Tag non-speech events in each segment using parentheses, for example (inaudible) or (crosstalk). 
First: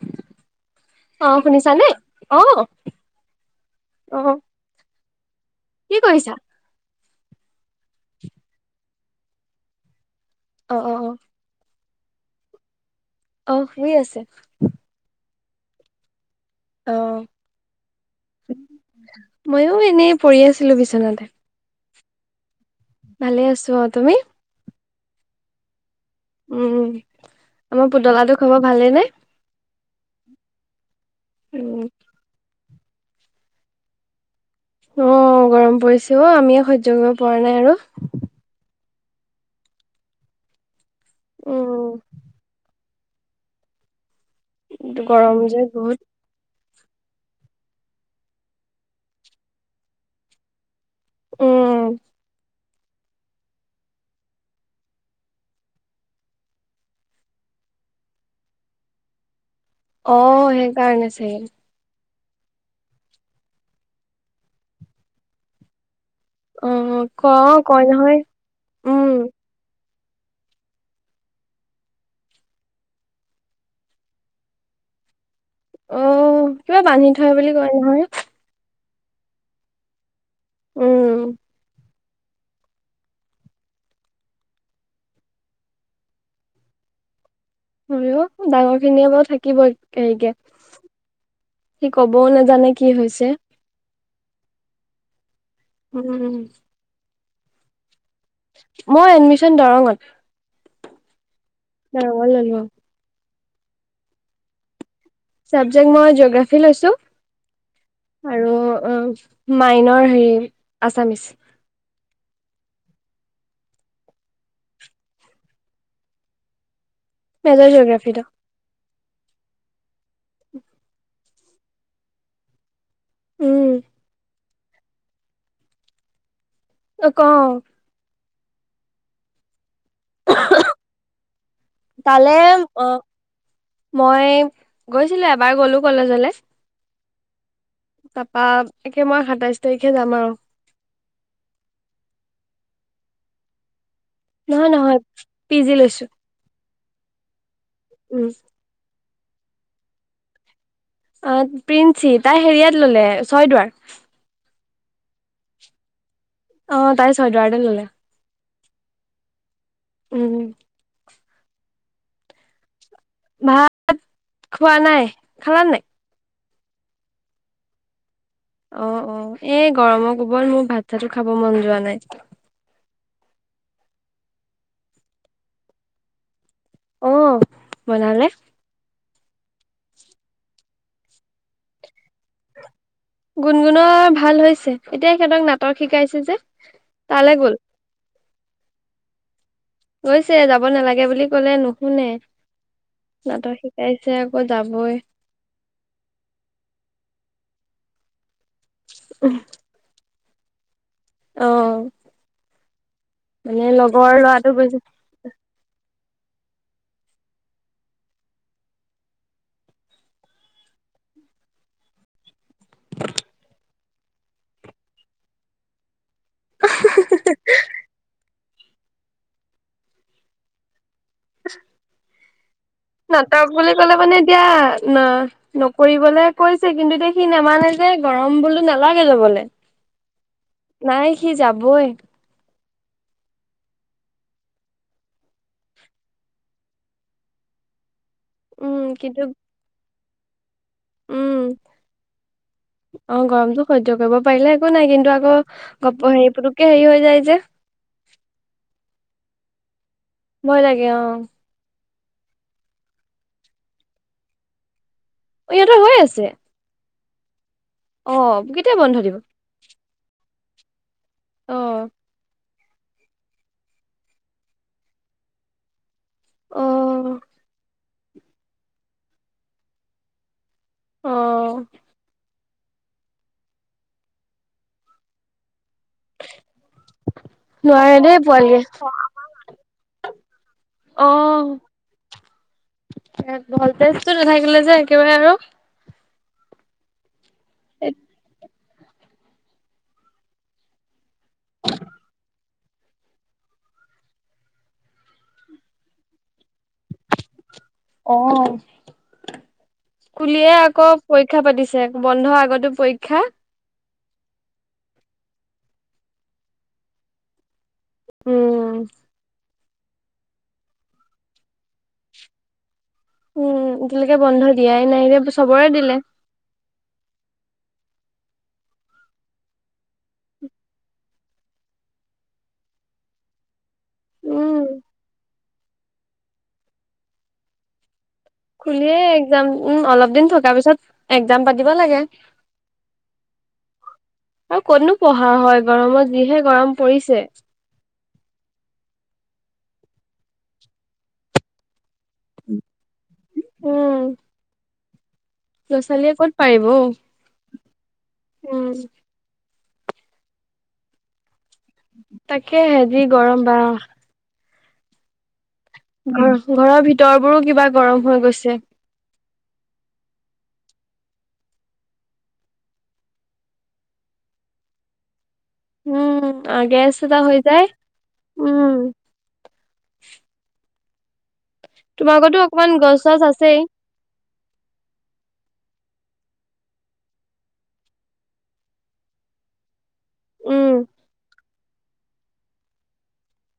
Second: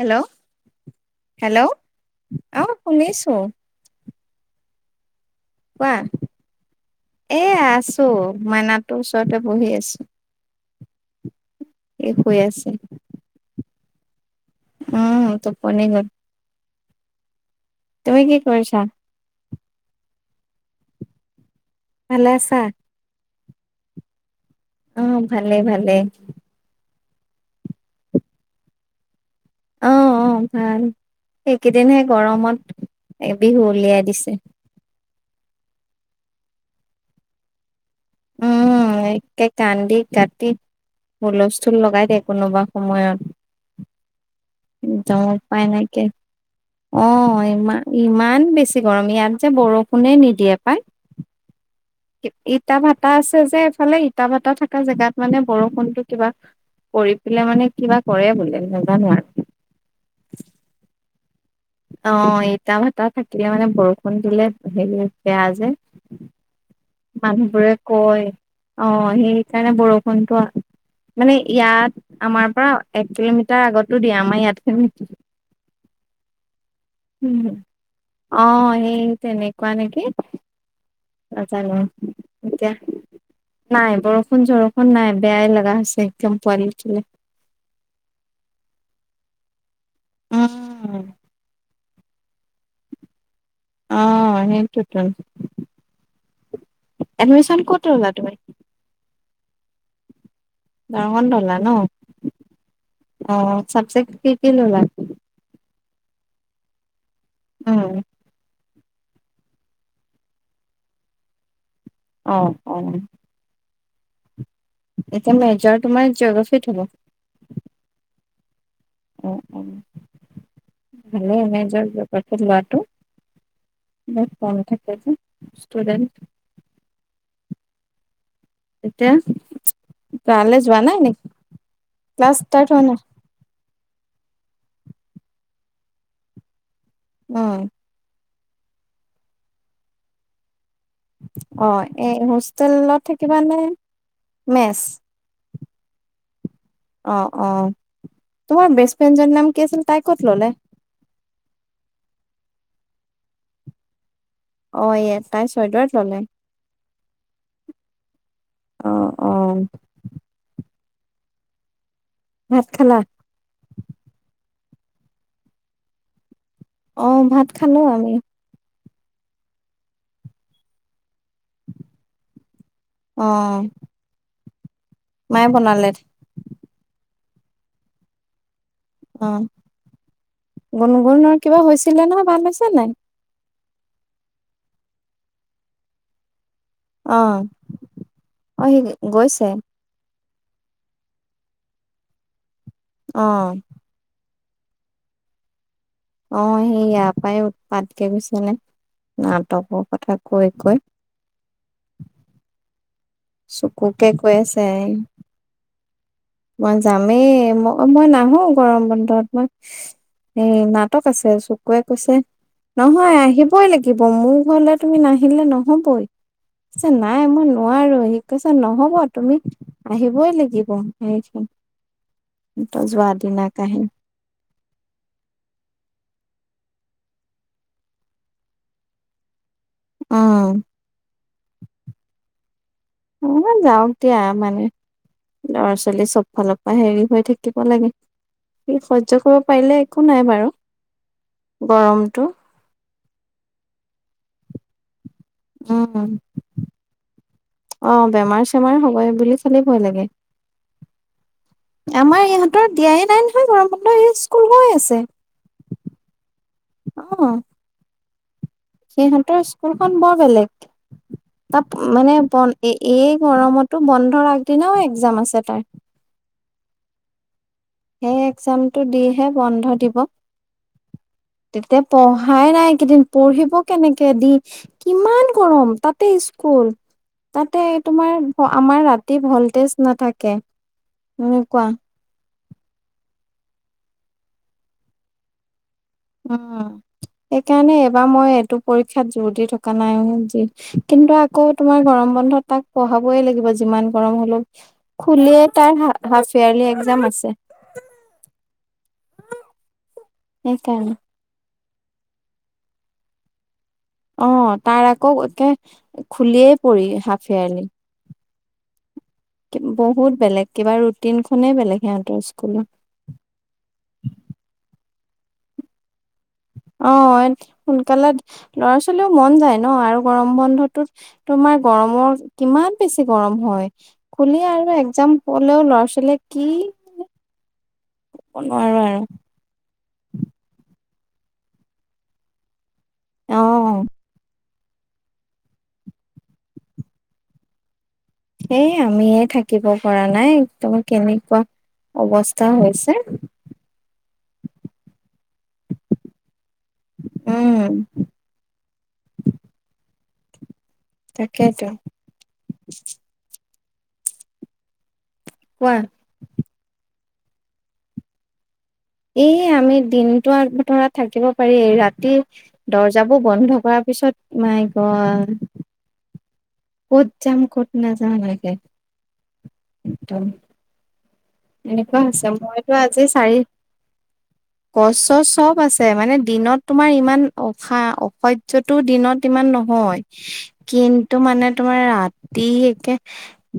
Hello অ' hello শুনিছানে? অ'। অ' কোৱা কি কৰিছা? এ, আছো মাইনাটোৰ ওচৰতে বহি আছো। অ', অ', অ'। ই শুই আছে। ই শুই আছে? উম, টোপনি গ'ল। অ'। তুমি কি কৰিছা? ময়ো এনেই পৰি আছিলোঁ বিচনাতে। ভালে আছা? ভালে আছো অ'। তুমি? অ' ভালেই ভালে। উম, আমাৰ পুতলাটোৰ খবৰ ভালেই নে? অ', অ' ভাল উম এইকেইদিনহে গৰমত এ, বিহু উলিয়াই দিছে। অ' গৰম পৰিছে অ' আমিয়ে সহ্য কৰিব পৰা নাই আৰু। উম, একে কান্দি কাটি হুলস্থুল উম লগাই দে কোনোবা সময়ত একদম গৰম যে ওপাই বহুত নাইকিয়। অ' ইমান ইমান বেছি গৰম ইয়াত যে বৰষুণে নিদিয়ে পায়। উম। ইটা ভটা আছে যে এফালে ইটা ভটা থকা জেগাত মানে বৰষুণতটো কিবা। কৰি পেলাই মানে কিবা কৰে বোলে নাজানো আৰু। অ' সেইকাৰণে চাগে। অ' ইটা ভটা থাকিলে মানে বৰষুণ দিলে হেৰি বেয়া যে। অ ক মানুহবোৰে নহয় কয় উম অ' সেইকাৰণে বৰষুণটো। মানে ইয়াত আমাৰ পৰা এক কিলোমিটাৰ আগতো দিয়ে, আমাৰ ইয়াত খিনি অ' কিবা বান্ধি থয় বুলি কয় নহয়। অ সেই তেনেকুৱা নেকি উম নাজানো, এতিয়া। নাই বৰষুণ চৰষুণ নাই বেয়াই লগা হৈছে একদম পোৱালিটে। আৰু ডাঙৰ খিনিয়ে বাৰু থাকিব। হেৰিকে উম সি কবও নাযানে। জানে কি হৈছে। অ' সেইটো তো উম। এডমিশ্যন ক'ত ল'লা? তুমি মই এডমিশ্যন দৰংত। দৰংত ল'লা। ন দৰংত ল'লো। অ' চাবজেক্ট কি কি ল'লা। চাবজেক্ট মই জিঅগ্ৰাফী লৈছোঁ। উম। উম, মাইনৰ হেৰি আছামিচ। অহ' অহ'। এতিয়া মেজৰ তোমাৰ জিঅ'গ্ৰাফিত হ'ব। মেজৰ জিঅ'গ্ৰাফিত অ'। উ, উ, ভালে এনেই মেজৰ জিঅ'গ্ৰাফিত লোৱাটো। উম, বহুত কম থাকে যে ষ্টুডেণ্ট। অ' ক। এতিয়া। তালে যোৱা নাই নেকি? ক্লাছ তালে ষ্টাৰ্ট হোৱা নাই। অ' মই গৈছিলো, এবাৰ গলো কলেজলে। উম। তাৰাপা একে মই সাতাইশ তাৰিখে যাম আৰু। অ' এই হোষ্টেলত থাকিবানে? নহয়, নহয়, পি জি লৈছোঁ। অ' অ' তোমাৰ বেষ্ট ফ্ৰেণ্ডজনীৰ নাম কি আছিল? তাই ক'ত ল'লে? অ' প্ৰিন্সি তাই হেৰিয়াত ল'লে ছয়দুৱাৰত। অ' ইএচ তাই ছয়দৱাৰত ল'লে। অ' তাই ছইদৰাত এ ল'লে, অ অ উম। ভাত খালা? ভাত খোৱা নাই, খালা নে নাই? অ' ভাত খালো আমি। অ' অ' এই গৰমৰ কোবত মোৰ ভাত-চাতো খাব মন যোৱা নাই। অহ' মায়ে বনালে। অ' বনালে। অ' গুণগুণৰ কিবা হৈছিলে নহয় ভাল হৈছে নে নাই। গুণগুণৰ ভাল হৈছে, এতিয়া সিহঁতক নাটক শিকাইছে যে। তালৈ অ', গ'ল অ', সি গৈছে। (unintelligible) যাব নালাগে বুলি ক'লে নুশুনে, অ', নাটক শিকাইছে (unintelligible) যাবই। অ', সি ইয়াৰ পৰাই উৎপাতকে গৈছে নে, নাটকৰ কথা কৈ কৈ অহ, মানে চকুকে লগৰ কৈ লৰাটো আছে গৈছে মই যামেই, ম-মই নাহো গৰম বন্ধত, মই এ নাটক আছে, চুকুৱে কৈছে নহয় আহিবই লাগিব, মোৰ ঘৰলে তুমি নাহিলে নহবই। (unintelligible) নাই মই নোৱাৰো, সি কৈছে নহব, তুমি আহিবই লাগিব। (unintelligible) যোৱা দিনা নাটক বুলি কাহিনী ক'লে মানে এতিয়া, না-নকৰিবলে কৈছে কিন্তু এতিয়া সি নেমানে যে, গৰম বোলো নালাগে যাবলে। অ', নাই সি যাবই। উ, যাওঁক দিয়া মানে লৰা-ছোৱালী চব ফালৰ পৰা হেৰি হৈ থাকিব লাগে। সি উম সহ্য কিন্তু কৰিব পাৰিলে একো নাই বাৰু, উম গৰমটো। অ', গৰমতো সহ্য কৰিব পাৰিলে একো নাই কিন্তু আ উম (unintelligible) পুতুককে হেৰি হৈ যায় যে। অ বেমাৰ চেমাৰ হবই বুলি চালেই ভয় লাগে। ভয় লাগে, অ'। আমাৰ ইহঁতৰ দিয়াই নাই নহয় গৰম বন্ধ, স্কুল হৈ আছে। অ', ইহঁতৰ হৈ আছে। অ'। অ', (unintelligible) সিহঁতৰ স্কুলখন বৰ বেলেগ, অ তাত মানে বন এ-এই গৰমতো, বন্ধৰ আগদিনাও এক্জাম আছে তাৰ। অ'। সেই এক্জামটো দিহে বন্ধ দিব। অ'। তেতিয়া (unintelligible) নাই এইকেইদিন পঢ়িব কেনেকে, দি কিমান গৰম। তাতে স্কুল, তাতে নোৱাৰে তোমাৰ দেই পোৱালিয়ে আমাৰ ৰাতি ভলটেজ নাথাকে। এনেকুৱা। এ, ভলতেজটো নাথাকে যে একেবাৰে আৰু উ, সেইকাৰণে এইবাৰ মই এইটোক পৰীক্ষাত জোৰ দি থকা নাই যি, কিন্তু আকৌ তোমাৰ গৰম বন্ধত তাক পঢ়াবই লাগিব যিমান গৰম হলেওঁ। খুলিয়ে তাৰ হা-হাফ এয়াৰলি আ (unintelligible) যাম আছে। খুলিয়ে আকৌ সেইকাৰণে পৰীক্ষা পাতিছে, বন্ধ আগতো পৰীক্ষা। অ', তাৰ আকৌ একে খুলিয়েই পৰি, হাফ ইয়াৰলি। উম। বহুত বেলেগ, কিবা ৰুটিনখনেই বেলেগ সিহঁতৰ স্কুলত। উম, এতিয়ালৈকে বন্ধ দিয়াই নাই, চবৰে দিলে। অ', সোনকালে ল'ৰা ছোৱালীও মন যায় ন' আৰু গৰম বন্ধটোত তোমাৰ গৰমৰ, কিমান বেছি গৰম হয়। খুলিয়ে উম আৰু একজাম পলেও, ল'ৰা ছোৱালীয়ে কি নোৱাৰো আৰু খুলিয়েই একজাম। উম, অলপ দিন থকা পিছত একজাম পাতিব লাগে। অ'। আৰু কতনো পঢ়া হয় বাৰু, (unintelligible) যিহে গৰম পৰিছে। সেই আমিয়ে থাকিব পৰা নাই, একদমাৰ কেনেকুৱা অৱস্থা, হৈছে। উম ল'ৰা, ছোৱালীয়ে ক'ত পাৰিব। উম, উম তাকেইতো তাকে, হেবি গৰম বা। কোৱা। ঘ, ঘৰৰ ভিতৰবোৰো কিবা গৰম হৈ, গৈছে। এ, আমি দিনটো আগ বতৰা থাকিব পাৰি। ৰাতিৰ দৰ্জাবোৰ বন্ধ কৰ পিছত মাই, গড। উম। আগে গেছ ক'ত এটা হৈ, যাম যায়, ক'ত নাযাওঁ লাগে উম। একদম। এনেকুৱা হৈছে, তোমালোকৰতো অকমান মইতো গছ আজি চছ চাৰি আছেই। গছ, ছছ চব আছে, মানে দিনত তোমাৰ ইমান অসা, অসহ্যতটো দিনত ইমান নহয়, উম, কিন্তু মানে তোমাৰ ৰাতি একে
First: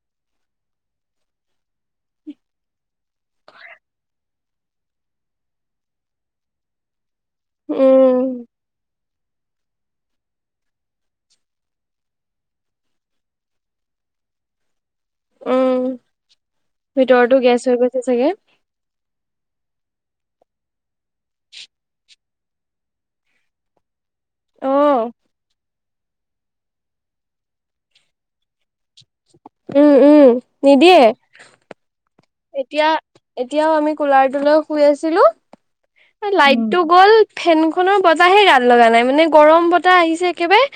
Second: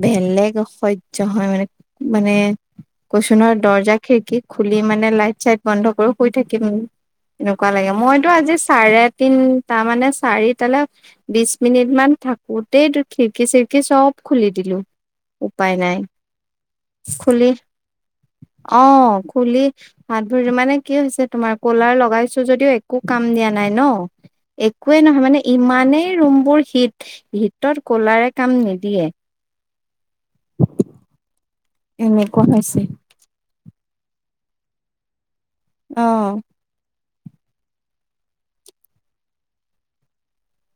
বেলেগ অসহ্য হয়, মানে মানে। কৈচুনহৈ দৰ্জা, খিৰিকী খুলি মানে লাইট, চাইট বন্ধ কৰি শুই থাকিম। এনেকুৱা লাগে, মইতো উম, আজি চাৰে তিনি, তাৰ মানে, চাৰি তালৈ বিশ মিনিট মান থাকোতেই খিৰিকি, চিৰিকি চব খুলি দিলো, উপায় নাই, উম, ভিতৰতো খুলি গেছ হৈ গৈছে চাগে। অ, খুলি হাত ভৰি মানে কি হৈছে তোমাৰ কলাৰ লগাইছো যদিও একো কাম দিয়া নাই, ন। একোৱে অ', নহয় মানে, ইমানেই ৰুম বোৰ হীট, হীটত ক'লাৰে কাম নিদে। দিয়ে। উম, উম, নিদিয়ে। এনেকুৱা, হৈছে। এতিয়া এতিয়াও আমি কুলাৰটোলৈ শুই আছিলো অ'। লাইটটো গ'ল। ফেনখনৰ বতাহে গাত লগা নাই, মানে গৰম বতাহ আহিছে একেবাৰে।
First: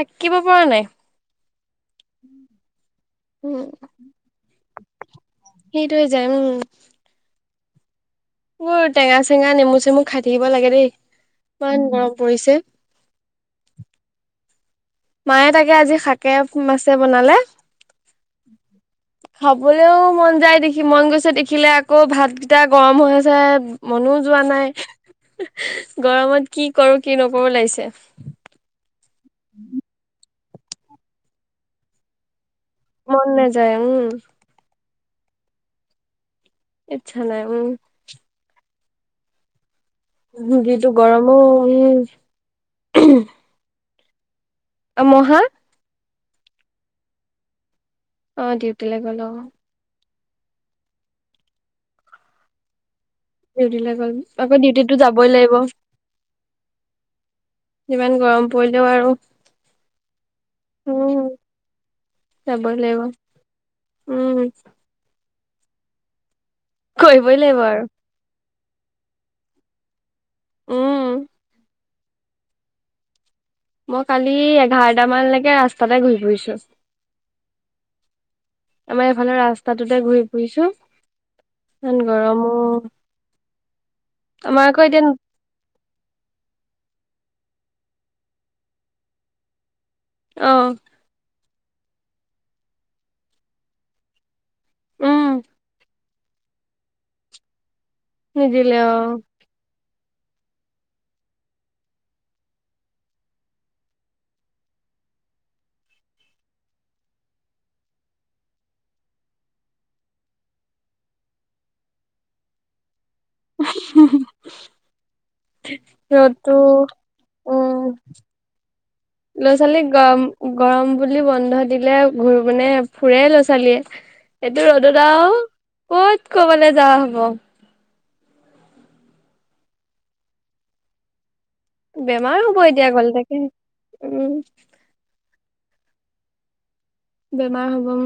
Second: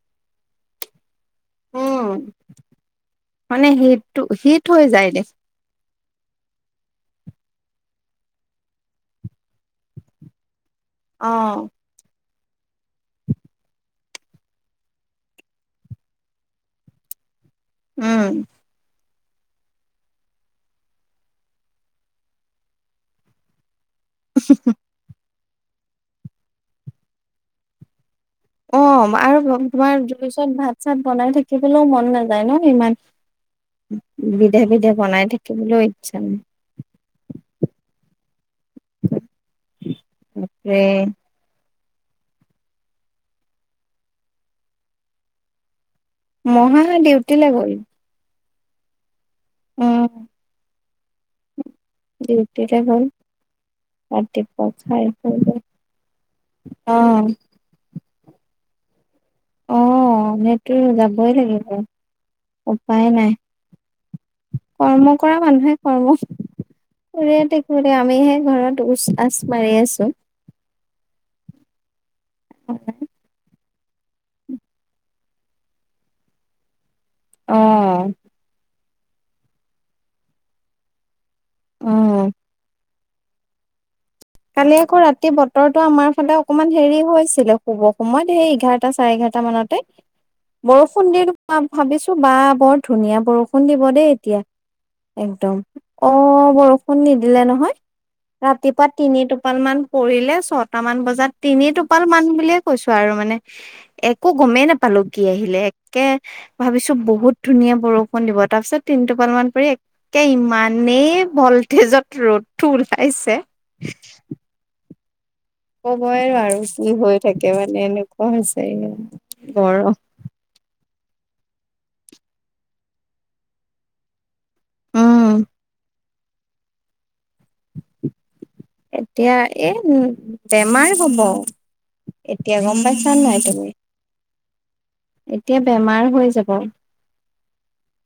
থাকিব পৰা নাই। উম, উম, মানে শীতটো, শীত হৈ যায় দে। সটো হৈ, যায়, উম। মোৰ টেঙা, চেঙা নেমু, চেমু খাই থাকিব লাগে দেই। আহ। ইমান গৰম পৰিছে। (inaudible) মায়ে তাকে আজি শাকে, মাছে বনালে। উম। খাবলৈও মন যায় দেখি মন গৈছে, দেখিলে আকৌ ভাতকেইটা গৰম হৈ, আছে। মনোও যোৱা নাই, গৰমত কি কৰো, কি নকৰো লাগিছে। অ, আৰু তোমাৰ জুই চত ভাত, চাত বনাই থাকিবলৈও মন নাযায়, ন। ইমান মন নাযায় উম বিধে, বিধে বনাই থাকিবলৈও ইচ্ছা নাই। ইচ্ছা নাই, উম। বাপৰে। যিতটো গৰমো, উ। মহা। মহা, ডিউটিলে গ'ল। অ, ডিউটিলৈ গ'ল অ'। উম। ডিউটি লৈ গ'ল। ডিউটৈ গ'ল। আকৌ ৰাতিপুৱা ডিউটিতো খাই যাবই বৈ লাগিব। অ ইমান গৰম পৰিলেও আৰু। অ, সেইতোৱে উম যাবই লাগিব, যাবই লাগিব উপায় নাই। উম কৰ্ম কৰা মানুহে কৰ্ম কৰিবই কৰি লাগিব আৰু থাকিব, আমিহে ঘৰত উচ, আচ মাৰি আছো। উম। (inaudible) মই কালি এঘাৰটা মানলৈকে ৰাস্তাতে ঘৰি ফুৰিছো। আহ। আমাৰ এফালে ৰাস্তাটোতে ঘূৰি ফুৰিছো অ ইমান গৰমও। কালি আকৌ ৰাতি বতৰটো আমাৰ ফালে অকনমান হেৰি হৈছে। শুব সময়ত সেই এঘাৰতা চাৰে এঘাৰতা মানতে। অ বৰষুণ ভাবিছো বা বৰ ধুনীয়া বৰষুণ দিব দেই এতিয়া। উম একদম অ' বৰষুণ নিদিলে নহয়। নিদিলে ৰাতিপুৱা অ'। তিনি টোপাল মান পৰিলে ছটা মান বজাত তিনি টোপাল মান বুলিয়ে কৈছো আৰু মানে একো গমেই নাপালো। কি আহিলে একে ভাবিছো বহুত ধুনীয়া বৰষুণ দিব। তাৰ পিছত তিনটোপাল মান পৰি ইমানেই ভল্টেজত ৰ'দটো ওলাইছে। কবই ৰ'দতো নোৱাৰো কি হৈ থাকে মানে উম এনেকুৱা হৈছে লৰা ছোৱালী গৰম গৰম বুলি বন্ধ দিলে মানে ফুৰেই ল'ৰা ছোৱালীয়ে এইটো ৰ'দত আও উম ক'ত কৰবালৈ যোৱা হ'ব। এতিয়া এ বেমাৰ হ'ব। বেমাৰ হ'ব এতিয়া গম গ'লে পাইছা তাকে নহয় তুমি। উম এতিয়া বেমাৰ হৈ যাব। বেমাৰ হ'ব উম।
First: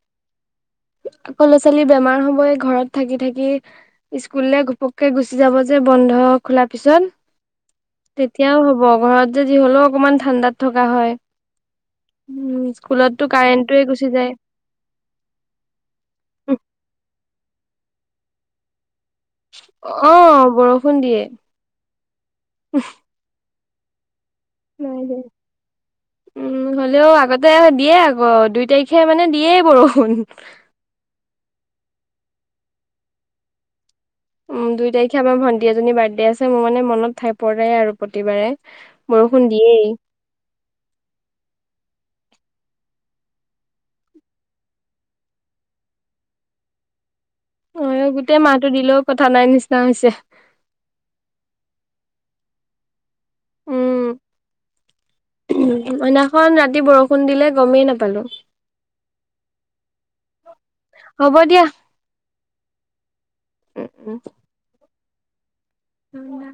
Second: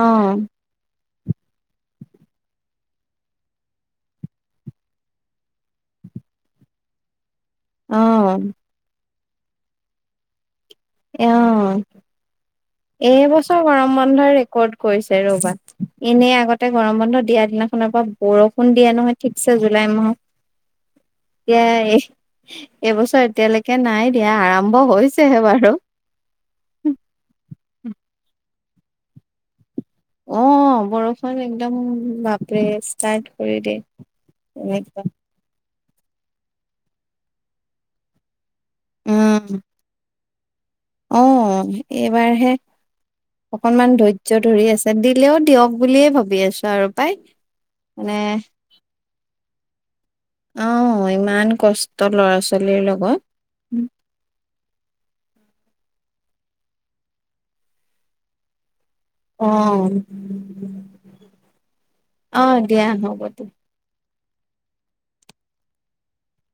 অ আকৌ ল'ৰা ছোৱালী বেমাৰ হ'বই ঘৰত থাকি থাকি স্কুললে ঘপককে গুচি যাব যে। বন্ধ খোলাৰ পিছত অ তেতিয়াও হ'ব ঘৰত যে যি হলেও অকমান ঠাণ্ডা অ', স্কুলততো এইবছৰ কাৰেণ্টটোৱে গৰম গুচি বন্ধই যায় ৰেকৰ্ড কৰিছে এনেই আগতে গৰম বন্ধ দিয়া দিনাখনৰ পৰা বৰষুণ দিয়া নহয়। ঠিকছে জুলাই মাহ অ', বৰষুণ দিয়ে। এতিয়া এই এইবছৰ এতিয়ালৈকে নাই। সেইয়া আৰম্ভ নাই দিয়া। হৈছেহে বাৰু। উম, হ'লেও আগতে দিয়ে আকৌ দুই তাৰিখে মানে দিয়েই বৰ অ', বৰষুণ একদম বাপৰে ষ্টাৰ্ট কৰি দিয়ে। উম, দুই এনেকুৱা। তাৰিখে আমাৰ ভন্টি এজনী বাৰ্থডে আছে মোৰ মানে মনত থাই পৰেৰে আৰু প্ৰতিবাৰে। বৰষুণ উম, দিয়েই আহ এইবাৰহে। অকনমান ধৈৰ্য ধৰি আছে দিলেও দিয়ক বুলিয়ে ভাবি আছো আৰু পায়। অ', গোটেই মাহো দিলেও কথা নাই নিচিনা হৈছে। অ', ইমান কষ্ট লৰা ছোৱালীৰ লগত উম। সেইদিনাখন ৰাতি বৰষুণ দিলে গমেই নাপালো। অ', হ'ব দিয়া। দিয়া হ'ব দিয়া। উম।